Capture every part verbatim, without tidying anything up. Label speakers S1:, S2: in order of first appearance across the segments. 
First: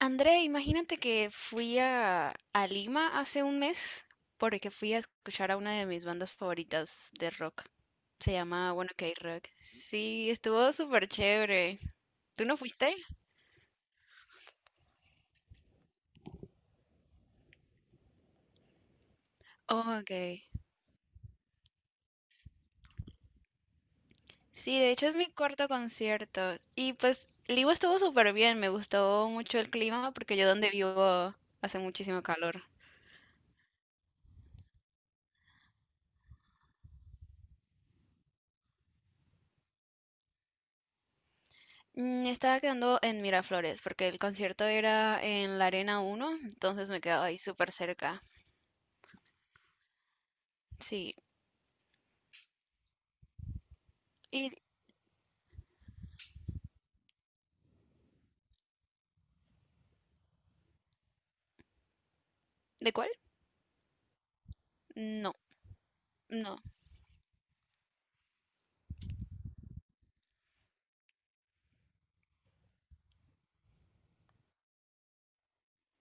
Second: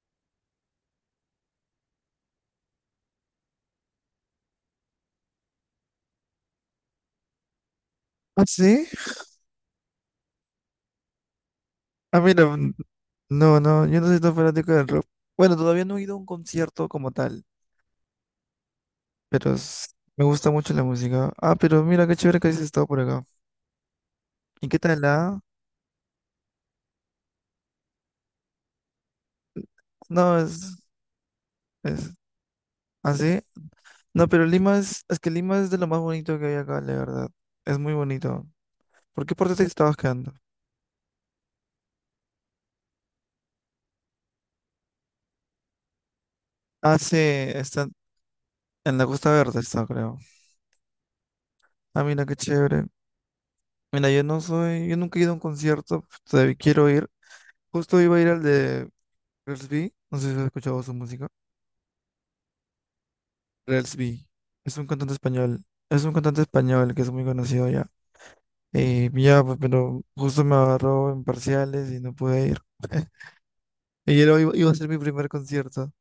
S1: André, imagínate que fui a, a Lima hace un mes porque fui a escuchar a una de mis bandas favoritas de rock. Se
S2: ¿Ah,
S1: llama
S2: sí?
S1: Bueno K Rock. Sí, estuvo súper chévere.
S2: Ah, mira,
S1: ¿Tú no
S2: mm,
S1: fuiste?
S2: no, no, yo no soy tan fanático del rock. Bueno, todavía no he ido a un concierto como tal, pero s-
S1: Oh, ok.
S2: me gusta mucho la música. Ah, pero mira, qué chévere que has estado por acá. ¿Y qué
S1: Sí, de
S2: tal
S1: hecho es mi
S2: la?
S1: cuarto concierto. Y pues Lima estuvo súper bien. Me gustó mucho el clima porque
S2: No,
S1: yo donde
S2: es,
S1: vivo hace
S2: es,
S1: muchísimo calor.
S2: ¿ah, sí? No, pero Lima es, es que Lima es de lo más bonito que hay acá, la verdad. Es muy bonito. ¿Por qué parte te estabas quedando?
S1: Mm, Estaba quedando en Miraflores porque el concierto era en la Arena Uno, entonces
S2: Ah,
S1: me
S2: sí,
S1: quedaba ahí súper
S2: está
S1: cerca.
S2: en la Costa Verde, está, creo.
S1: Sí.
S2: Ah, mira, qué chévere. Mira, yo no
S1: ¿Y,
S2: soy, yo nunca he ido a un concierto, todavía quiero ir. Justo iba a ir al de Rels B, no sé si has escuchado su música.
S1: ¿De cuál?
S2: Rels B es un cantante
S1: No,
S2: español. Es un cantante
S1: no.
S2: español que es muy conocido ya. Eh, ya, pues, pero justo me agarró en parciales y no pude ir. Y era- iba, iba a ser mi primer concierto.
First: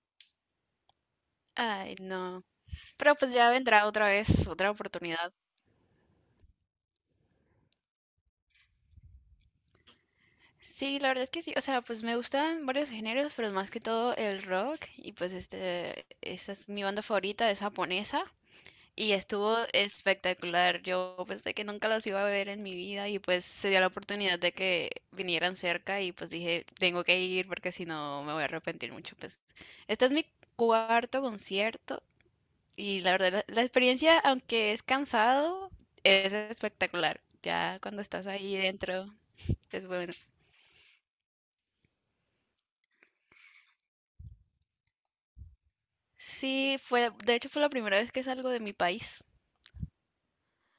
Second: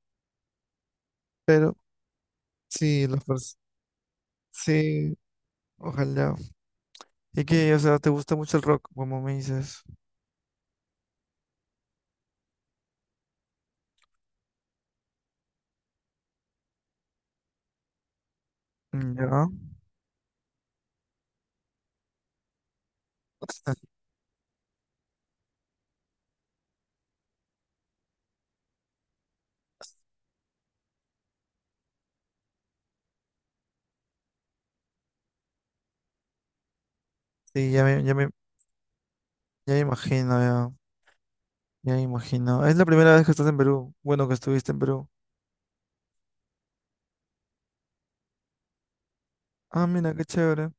S2: Pero
S1: Ay, no.
S2: sí,
S1: Pero
S2: los
S1: pues
S2: par-
S1: ya vendrá otra vez, otra
S2: sí,
S1: oportunidad.
S2: ojalá. Y que, o sea, te gusta mucho el rock, como me dices.
S1: Sí, la verdad es que sí. O sea, pues me gustan varios géneros, pero más que todo el rock. Y pues este, esa es mi banda favorita, es japonesa. Y
S2: Mm. Ya.
S1: estuvo espectacular. Yo pensé que nunca los iba a ver en mi vida y pues se dio la oportunidad de que vinieran cerca y pues dije, tengo que ir porque si no me voy a arrepentir mucho. Pues este es mi cuarto concierto. Y la verdad, la, la experiencia, aunque es cansado, es espectacular.
S2: Sí,
S1: Ya
S2: ya
S1: cuando
S2: me, ya
S1: estás
S2: me,
S1: ahí dentro,
S2: ya me
S1: es bueno.
S2: imagino, ya. Ya me imagino. Es la primera vez que estás en Perú. Bueno, que estuviste en Perú.
S1: Sí, fue, de hecho fue la primera vez que salgo de mi país.
S2: Ah, mira, qué chévere.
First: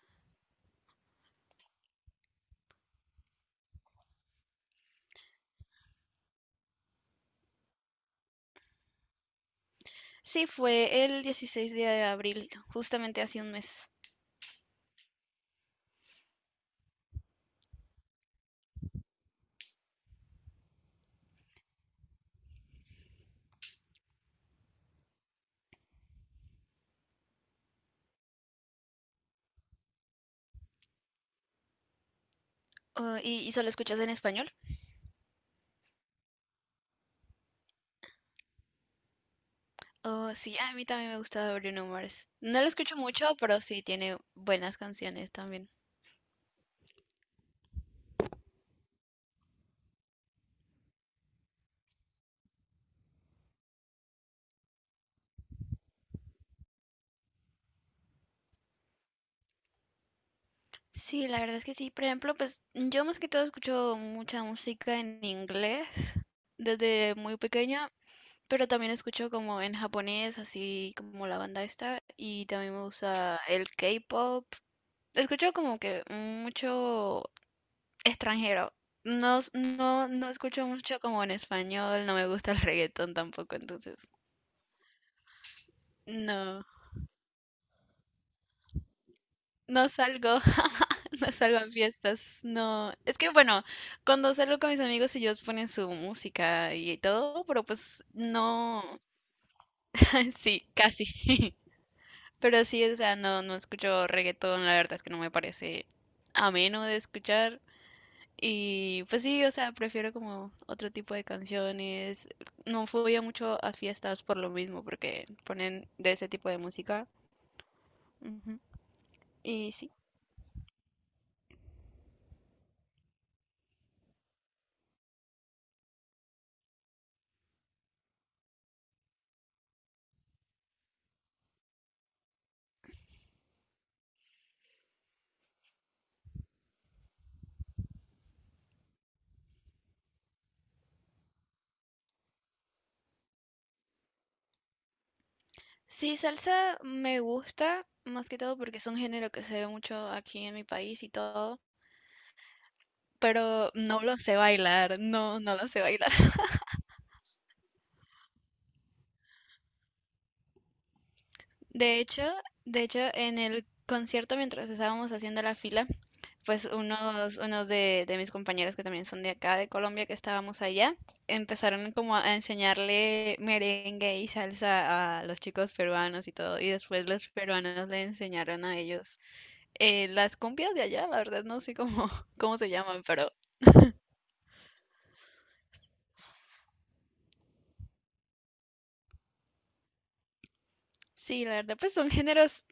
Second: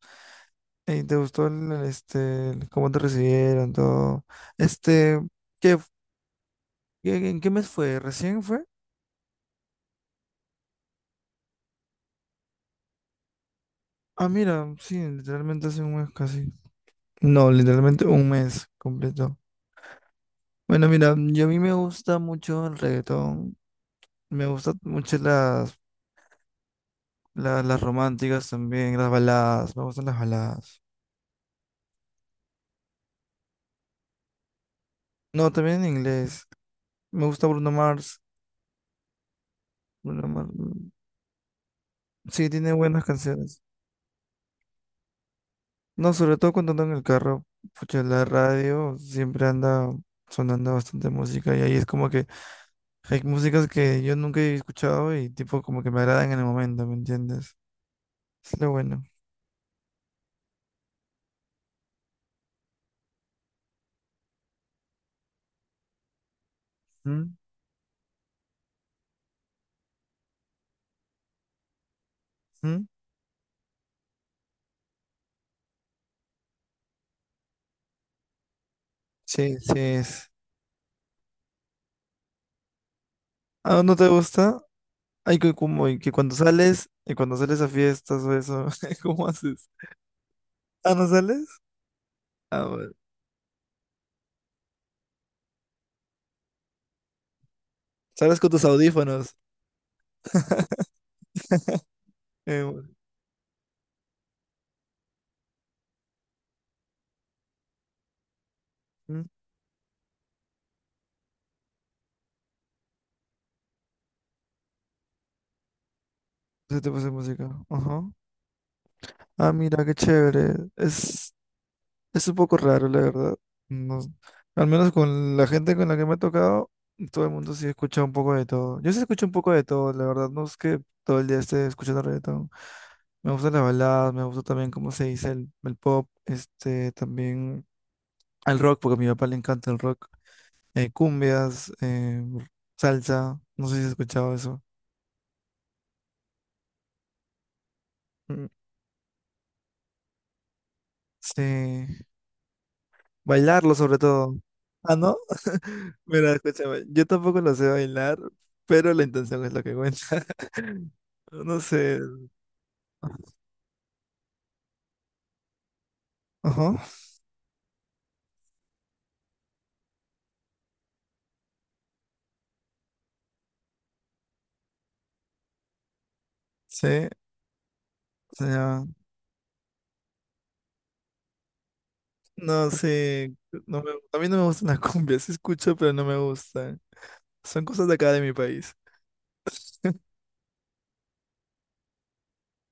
S2: ¿Y te gustó el, el, este, el cómo te recibieron, todo? Este, ¿qué, qué- en qué mes fue? ¿Recién fue?
S1: Sí, fue el dieciséis de abril, justamente hace un mes.
S2: Ah, mira, sí, literalmente hace un mes casi. No, literalmente un mes completo. Bueno, mira, yo a mí me gusta mucho el reggaetón. Me gustan mucho las, la- las románticas también, las baladas. Me gustan las baladas.
S1: Oh, ¿y, y solo escuchas en español?
S2: No, también en inglés. Me gusta Bruno Mars. Bruno
S1: Oh,
S2: Mars.
S1: sí, a mí
S2: mm,
S1: también me gusta Bruno Mars.
S2: Sí,
S1: No lo
S2: tiene
S1: escucho
S2: buenas
S1: mucho, pero
S2: canciones.
S1: sí tiene buenas canciones también.
S2: No, sobre todo cuando ando en el carro, pucha, la radio siempre anda sonando bastante música y ahí es como que hay músicas que yo nunca he escuchado y tipo como que me agradan en el momento, ¿me entiendes? Es lo bueno.
S1: Sí, la verdad es que sí. Por ejemplo, pues yo más que todo escucho mucha música en inglés desde
S2: ¿Mm?
S1: muy pequeña. Pero también escucho como en japonés, así como la banda esta, y también me
S2: ¿Mm?
S1: gusta el K-pop. Escucho como que mucho extranjero. No, s-
S2: Sí, sí
S1: no, no
S2: es.
S1: escucho mucho como en español, no me gusta el reggaetón tampoco,
S2: ¿Ah, no
S1: entonces
S2: te gusta? Hay que como y que cuando
S1: no,
S2: sales y cuando sales a fiestas o eso, ¿cómo haces?
S1: no salgo,
S2: ¿Ah, no
S1: no salgo
S2: sales?
S1: a fiestas,
S2: Ah, bueno.
S1: no. Es que bueno, cuando salgo con mis amigos ellos ponen su música y todo, pero pues
S2: Sales con tus
S1: no,
S2: audífonos.
S1: sí, casi.
S2: Eh,
S1: Pero sí,
S2: bueno.
S1: o sea, no, no escucho reggaetón, la verdad es que no me parece ameno de escuchar. Y pues
S2: ¿Mm?
S1: sí, o sea, prefiero como otro tipo de canciones. No fui a mucho a fiestas por lo mismo, porque ponen de ese tipo de
S2: Ese tipo
S1: música.
S2: de música. Ajá.
S1: Ujú.
S2: Ah,
S1: Y
S2: mira,
S1: sí.
S2: qué chévere. Es Es un poco raro, la verdad. No- al menos con la gente con la que me ha tocado, todo el mundo sí escucha un poco de todo. Yo sí escucho un poco de todo, la verdad. No es que todo el día esté escuchando reggaetón. Me gustan las baladas, me gusta también cómo se dice el, el pop, este, también el rock, porque a mi papá le encanta el rock. Eh, cumbias, eh, salsa, no sé si has escuchado eso.
S1: Sí, salsa me gusta, más que
S2: Mm.
S1: todo porque es un género que se ve mucho aquí en mi país y todo,
S2: Sí.
S1: pero
S2: Bailarlo sobre
S1: no lo
S2: todo.
S1: sé
S2: Ah,
S1: bailar,
S2: ¿no?
S1: no, no lo sé bailar.
S2: Mira, sí, escúchame, yo tampoco lo sé bailar, pero la intención es lo que cuenta. No
S1: De
S2: sé.
S1: hecho, de hecho, en el concierto mientras estábamos haciendo la fila, pues
S2: Ajá,
S1: unos, unos de, de mis compañeros que también son de acá, de Colombia, que estábamos allá, empezaron como a enseñarle merengue y salsa a los chicos peruanos y todo, y después
S2: sí,
S1: los peruanos le
S2: o
S1: enseñaron a
S2: sea,
S1: ellos eh, las cumbias de allá, la verdad no sé cómo, cómo se
S2: no
S1: llaman, pero
S2: sé, no me- a mí no me gustan las cumbias, sí escucho, pero no me gustan. Son cosas de acá de mi país,
S1: sí, la verdad, pues son géneros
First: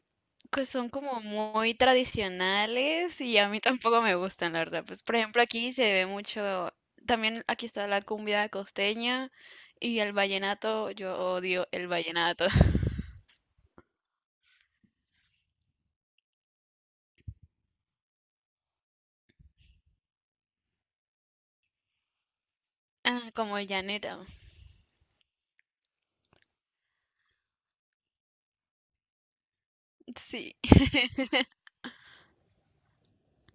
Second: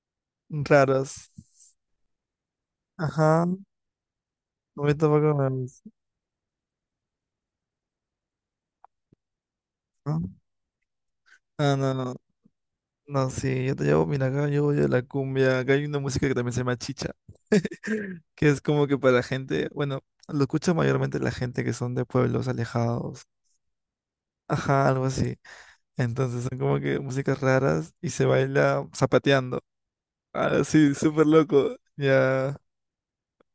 S1: que son como
S2: raras.
S1: muy tradicionales y
S2: Ajá,
S1: a mí tampoco me gustan, la
S2: no
S1: verdad.
S2: me
S1: Pues, por
S2: tampoco
S1: ejemplo,
S2: me
S1: aquí se
S2: gustan.
S1: ve mucho, también aquí está la cumbia costeña y el vallenato, yo odio
S2: Ah,
S1: el
S2: no, no,
S1: vallenato.
S2: No, sí, yo te llevo, mira, acá yo voy a la cumbia. Acá hay una música que también se llama chicha, que es como que para la gente, bueno, lo escucha mayormente la gente que son de pueblos alejados.
S1: Ah, como llanera,
S2: Ajá, algo así. Entonces son como que músicas raras y se baila zapateando.
S1: sí.
S2: Ah, sí, súper loco. Ya.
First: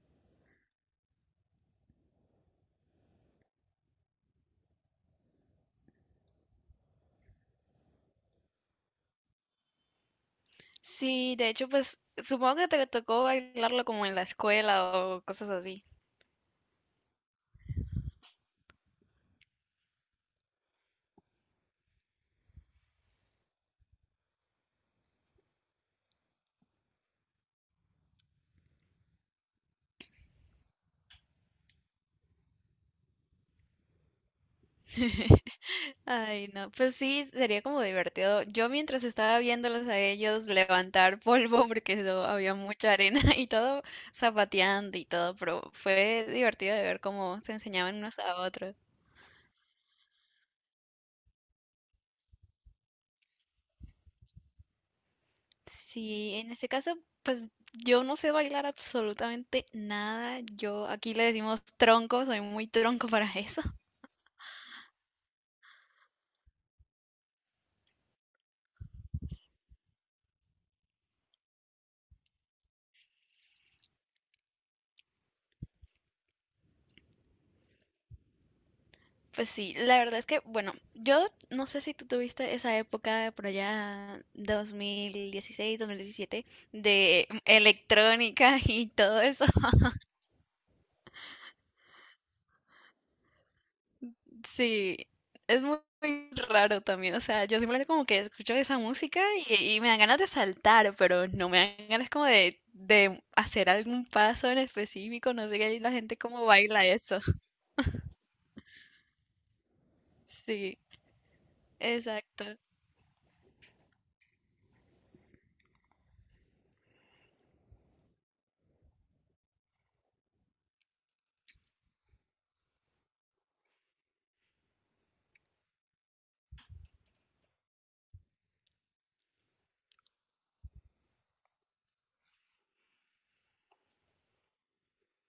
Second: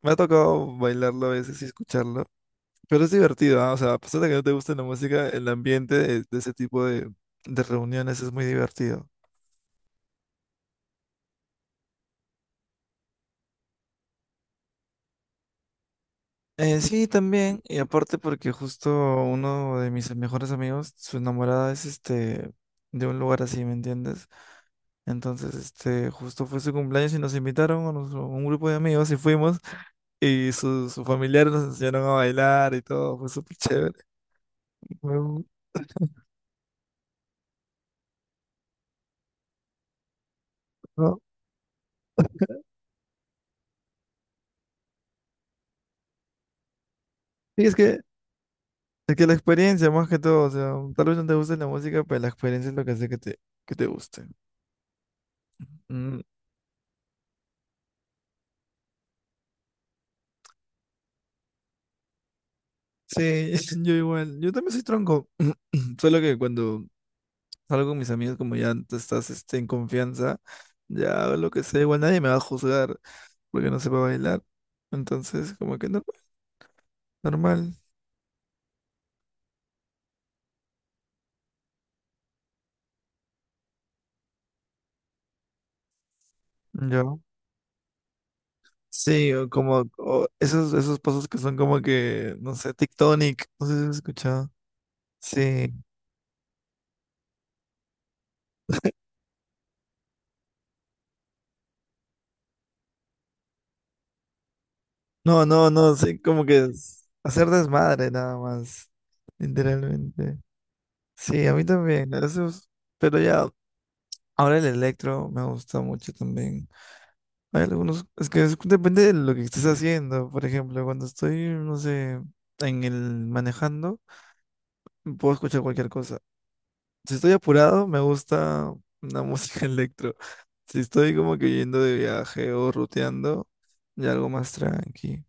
S2: Me ha tocado bailarlo a veces y escucharlo. Pero es divertido, ¿ah? O sea, a pesar de que no te guste la música, el ambiente de, de ese tipo de, de reuniones es muy divertido.
S1: Sí, de hecho, pues supongo que te tocó bailarlo como en la escuela o cosas así.
S2: Eh, sí, también, y aparte porque justo uno de mis mejores amigos, su enamorada es este de un lugar así, ¿me entiendes? Entonces, este, justo fue su cumpleaños y nos invitaron a nos- a un grupo de amigos y fuimos y sus sus familiares nos enseñaron a bailar y todo, fue súper chévere. Me gu-
S1: Ay, no, pues sí, sería como divertido. Yo mientras estaba viéndolos a ellos levantar
S2: ¿no?
S1: polvo, porque eso había mucha arena y todo, zapateando y todo, pero fue divertido de ver cómo se
S2: Y es
S1: enseñaban
S2: que,
S1: unos a otros.
S2: es que la experiencia más que todo, o sea, tal vez no te guste la música, pero la experiencia es lo que hace que te, que te guste. Mm,
S1: Sí, en este caso, pues yo no sé bailar absolutamente nada. Yo aquí le decimos tronco, soy muy tronco para
S2: sí,
S1: eso.
S2: yo igual, yo también soy tronco, solo que cuando salgo con mis amigos, como ya tú estás este, en confianza, ya hago lo que sea, igual nadie me va a juzgar porque no sepa bailar. Entonces, como que normal, normal.
S1: Pues sí, la verdad es que, bueno, yo no sé si tú tuviste esa época por allá dos dos mil dieciséis dos mil diecisiete
S2: Ya.
S1: de electrónica y todo
S2: Sí,
S1: eso.
S2: o como o esos, esos pasos que son como que, no sé, tectonic, no sé si has escuchado.
S1: Sí, es
S2: Sí.
S1: muy, muy raro también, o sea, yo simplemente como que escucho esa música y, y me dan ganas de saltar, pero no me dan ganas como de, de hacer algún paso en específico,
S2: No,
S1: no sé
S2: no,
S1: qué, y la
S2: no,
S1: gente
S2: sí, como
S1: cómo
S2: que
S1: baila
S2: es
S1: eso.
S2: hacer desmadre nada más, literalmente.
S1: Sí,
S2: Sí, a mí también, a
S1: exacto.
S2: esos, pero ya, ahora el electro me gusta mucho también. Hay algunos, es que es- depende de lo que estés haciendo. Por ejemplo, cuando estoy, no sé, en el manejando, puedo escuchar cualquier cosa. Si estoy apurado, me gusta una música electro. Si estoy como que yendo de viaje o ruteando, ya algo más tranqui.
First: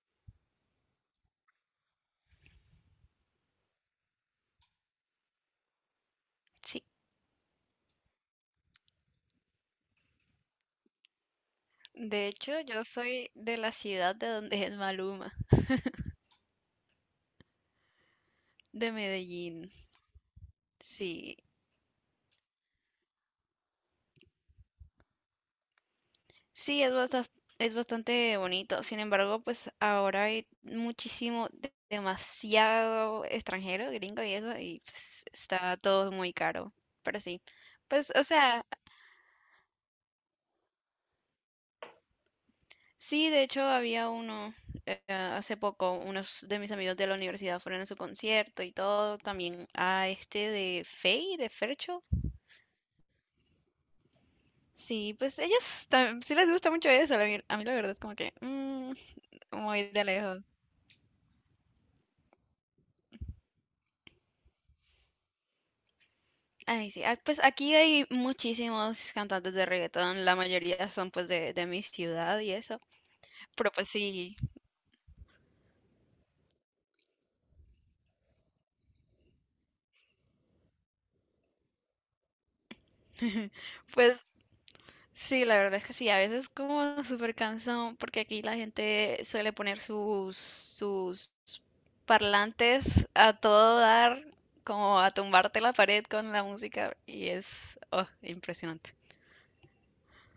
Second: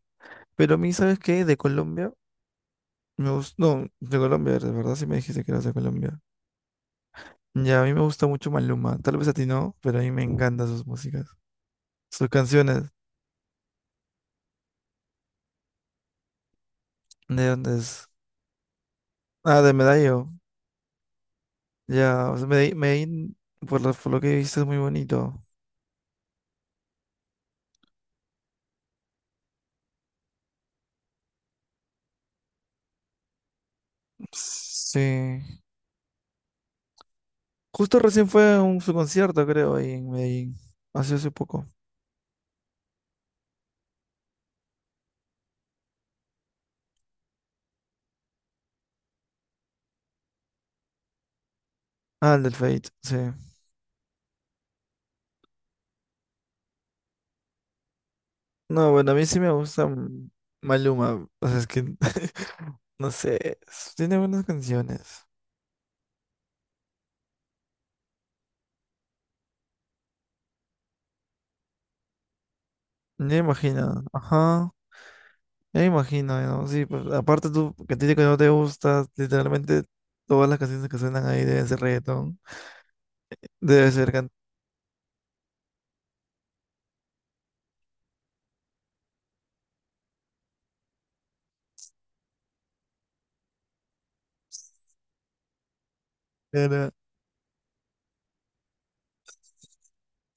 S2: Pero a mí, ¿sabes qué? De Colombia, me gusta, no, de Colombia, de verdad sí me dijiste que eras de Colombia.
S1: Sí,
S2: Ya, a mí me gusta mucho Maluma. Tal vez a ti no, pero a mí me encantan sus músicas,
S1: de
S2: sus
S1: hecho yo
S2: canciones.
S1: soy de la ciudad de donde es Maluma.
S2: ¿De dónde es?
S1: De
S2: Ah,
S1: Medellín,
S2: de Medallo.
S1: sí.
S2: Ya, o sea, Medellín, Medellín, por lo, por lo que viste es muy bonito.
S1: Sí, es bastante, es bastante bonito. Sin embargo, pues ahora hay muchísimo, de- demasiado extranjero, gringo y eso, y pues,
S2: Sí.
S1: está todo muy caro. Pero sí.
S2: Justo
S1: Pues, o
S2: recién fue a
S1: sea,
S2: un, su concierto, creo, ahí en Medellín. Hace hace poco.
S1: sí, de hecho había uno eh, hace poco, unos de mis amigos de la universidad fueron a su concierto y todo, también a este de Fey, de Fercho.
S2: Ah, el del Fate, sí.
S1: Sí, pues ellos tam- sí les gusta mucho eso, la ver- a mí la verdad es como que
S2: No,
S1: mm,
S2: bueno, a mí sí me
S1: muy
S2: gusta
S1: de
S2: mm,
S1: lejos.
S2: Maluma. O sea, es que, no sé, es- tiene buenas canciones.
S1: Ay, sí. Ah, pues aquí hay muchísimos cantantes de reggaetón, la mayoría son pues de, de mi ciudad y eso.
S2: Ya
S1: Pero pues
S2: imagino,
S1: sí,
S2: ajá. Ya imagino, ¿no? Sí, pues, aparte tú, que a ti que no te gusta, literalmente todas las canciones que suenan ahí deben ser reggaetón. Debe ser
S1: pues sí, la verdad es que sí, a veces como súper cansón, porque aquí la gente suele poner sus, sus parlantes a todo dar, como a tumbarte la pared con la
S2: cantar.
S1: música y es oh, impresionante.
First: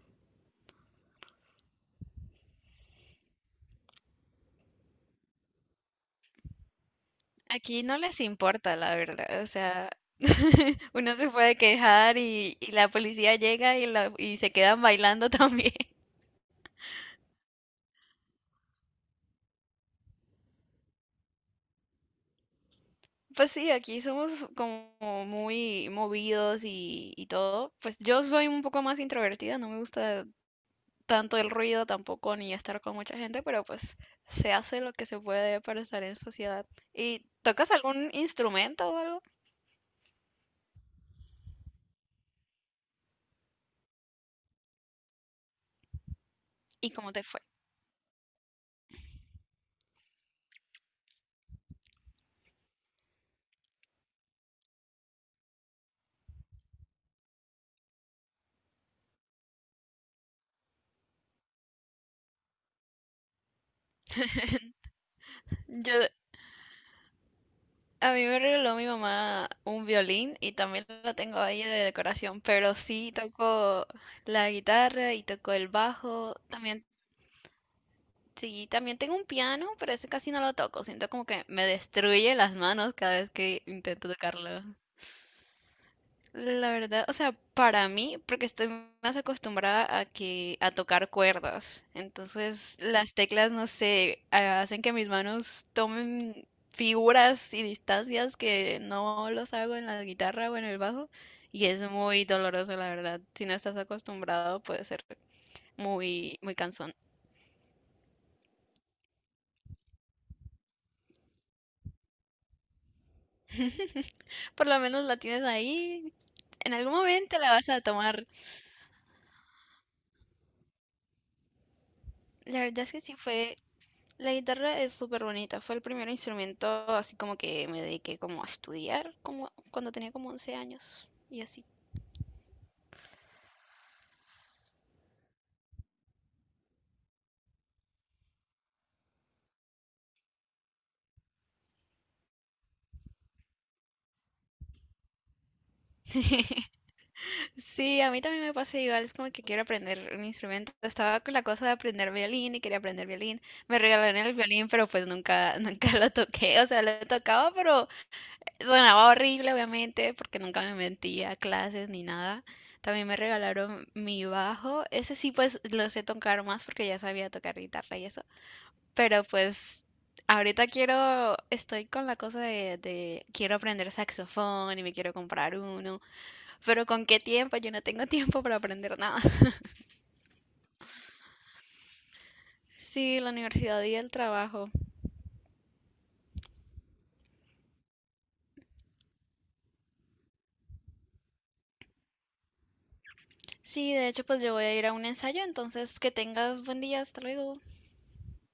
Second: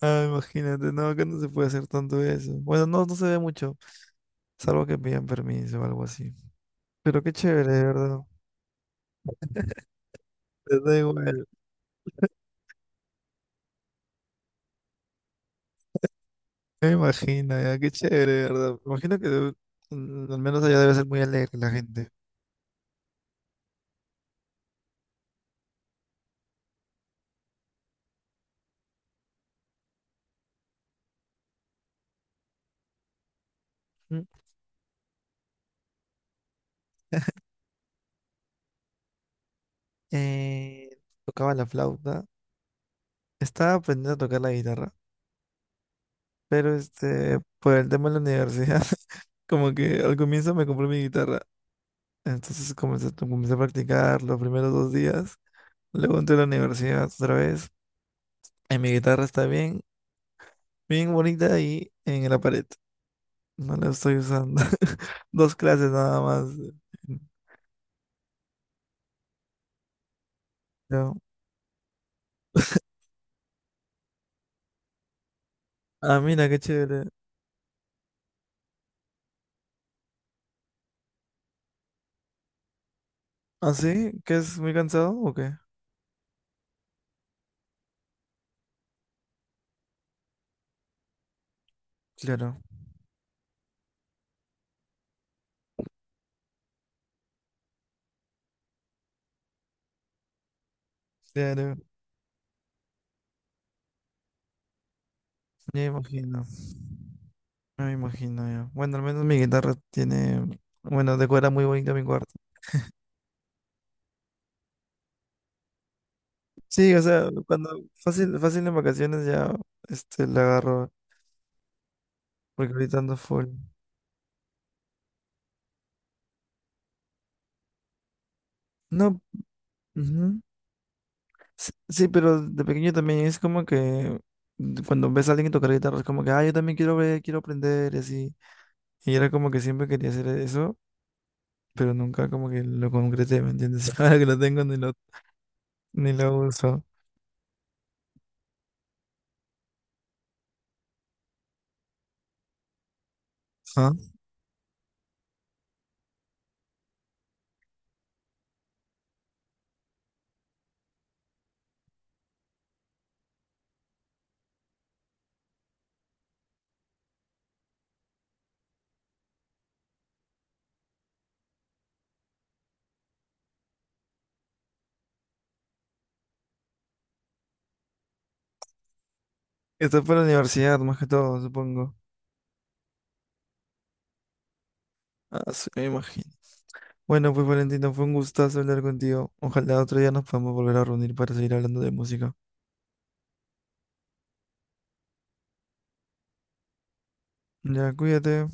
S2: Ah, imagínate, no, acá no se puede hacer tanto eso. Bueno, no, no se ve mucho, salvo que pidan permiso o algo así. Pero qué chévere,
S1: Aquí
S2: ¿de
S1: no
S2: verdad?
S1: les importa, la verdad. O sea,
S2: Les da
S1: uno se
S2: igual.
S1: puede quejar y, y la policía llega y, la- y se quedan bailando también.
S2: Me imagino, ya, qué chévere, ¿de verdad? Me imagino que debe- mm, al menos allá debe ser muy alegre la gente.
S1: Pues sí, aquí somos como muy movidos y, y todo. Pues yo soy un poco más introvertida, no me gusta tanto el ruido tampoco ni estar con mucha gente, pero pues
S2: ¿Mm?
S1: se hace lo que se puede para estar en sociedad. ¿Y tocas algún instrumento o algo?
S2: Eh, tocaba la flauta, estaba aprendiendo a tocar la guitarra, pero
S1: ¿Y cómo te
S2: este,
S1: fue?
S2: por el tema de la universidad, como que al comienzo me compré mi guitarra, entonces comencé, comencé a practicar los primeros dos días, luego entré a la universidad otra vez. En mi guitarra está bien, bien bonita y en la pared. No la estoy usando. Dos clases
S1: Yo,
S2: nada más.
S1: A mí me regaló mi mamá un violín y también
S2: Ya.
S1: lo tengo ahí de decoración, pero sí toco la guitarra y toco el
S2: Ah,
S1: bajo.
S2: mira, qué
S1: También,
S2: chévere.
S1: sí, también tengo un piano, pero ese casi no lo toco. Siento como que me destruye las manos cada vez que
S2: ¿Ah,
S1: intento
S2: sí? ¿Que es
S1: tocarlo.
S2: muy cansado o qué?
S1: La verdad, o sea, para mí, porque estoy más acostumbrada a que a tocar cuerdas,
S2: Claro,
S1: entonces las teclas, no sé, a- hacen que mis manos tomen figuras y distancias que no los hago en la guitarra o en el bajo, y
S2: claro.
S1: es muy doloroso, la verdad. Si no estás acostumbrado, puede ser
S2: Me imagino.
S1: muy, muy cansón.
S2: Me imagino yo. Bueno, al menos mi guitarra tiene, bueno, decora muy bonito mi cuarto.
S1: Por lo menos la tienes ahí, en
S2: Sí,
S1: algún
S2: o sea,
S1: momento la vas
S2: cuando
S1: a tomar.
S2: fácil, fácil en vacaciones ya, este, la agarro,
S1: La
S2: porque
S1: verdad es
S2: ahorita
S1: que sí
S2: ando full.
S1: fue. La guitarra es súper bonita, fue el primer instrumento así como que me dediqué como a estudiar
S2: No,
S1: como cuando tenía como
S2: ujú.
S1: once años y así.
S2: Sí, sí, pero de pequeño también es como que cuando ves a alguien tocar guitarra, es como que, ah, yo también quiero ver, quiero aprender y así. Y era como que siempre quería hacer eso, pero nunca como que lo concreté, ¿me entiendes? Ahora que lo tengo ni lo, ni lo uso.
S1: Sí, a mí también me pasa igual, es como que quiero aprender un instrumento. Estaba con la cosa de aprender violín y quería aprender violín. Me
S2: ¿Ah?
S1: regalaron el violín, pero pues nunca, nunca lo toqué. O sea, lo tocaba, pero sonaba horrible, obviamente, porque nunca me metí a clases ni nada. También me regalaron mi bajo. Ese sí, pues lo sé tocar más porque ya sabía tocar guitarra y eso. Pero pues ahorita quiero, estoy con la cosa de, de quiero aprender saxofón y me quiero comprar uno, pero ¿con qué tiempo? Yo no tengo tiempo para aprender nada.
S2: Esto fue la universidad, más que todo, supongo.
S1: Sí, la universidad y el trabajo.
S2: Ah, sí, me imagino. Bueno, pues Valentino, fue un gustazo hablar contigo. Ojalá otro día nos podamos volver a reunir para seguir hablando de música.
S1: Sí, de hecho, pues yo voy a ir a un ensayo, entonces que tengas buen día, hasta luego.
S2: Ya, cuídate.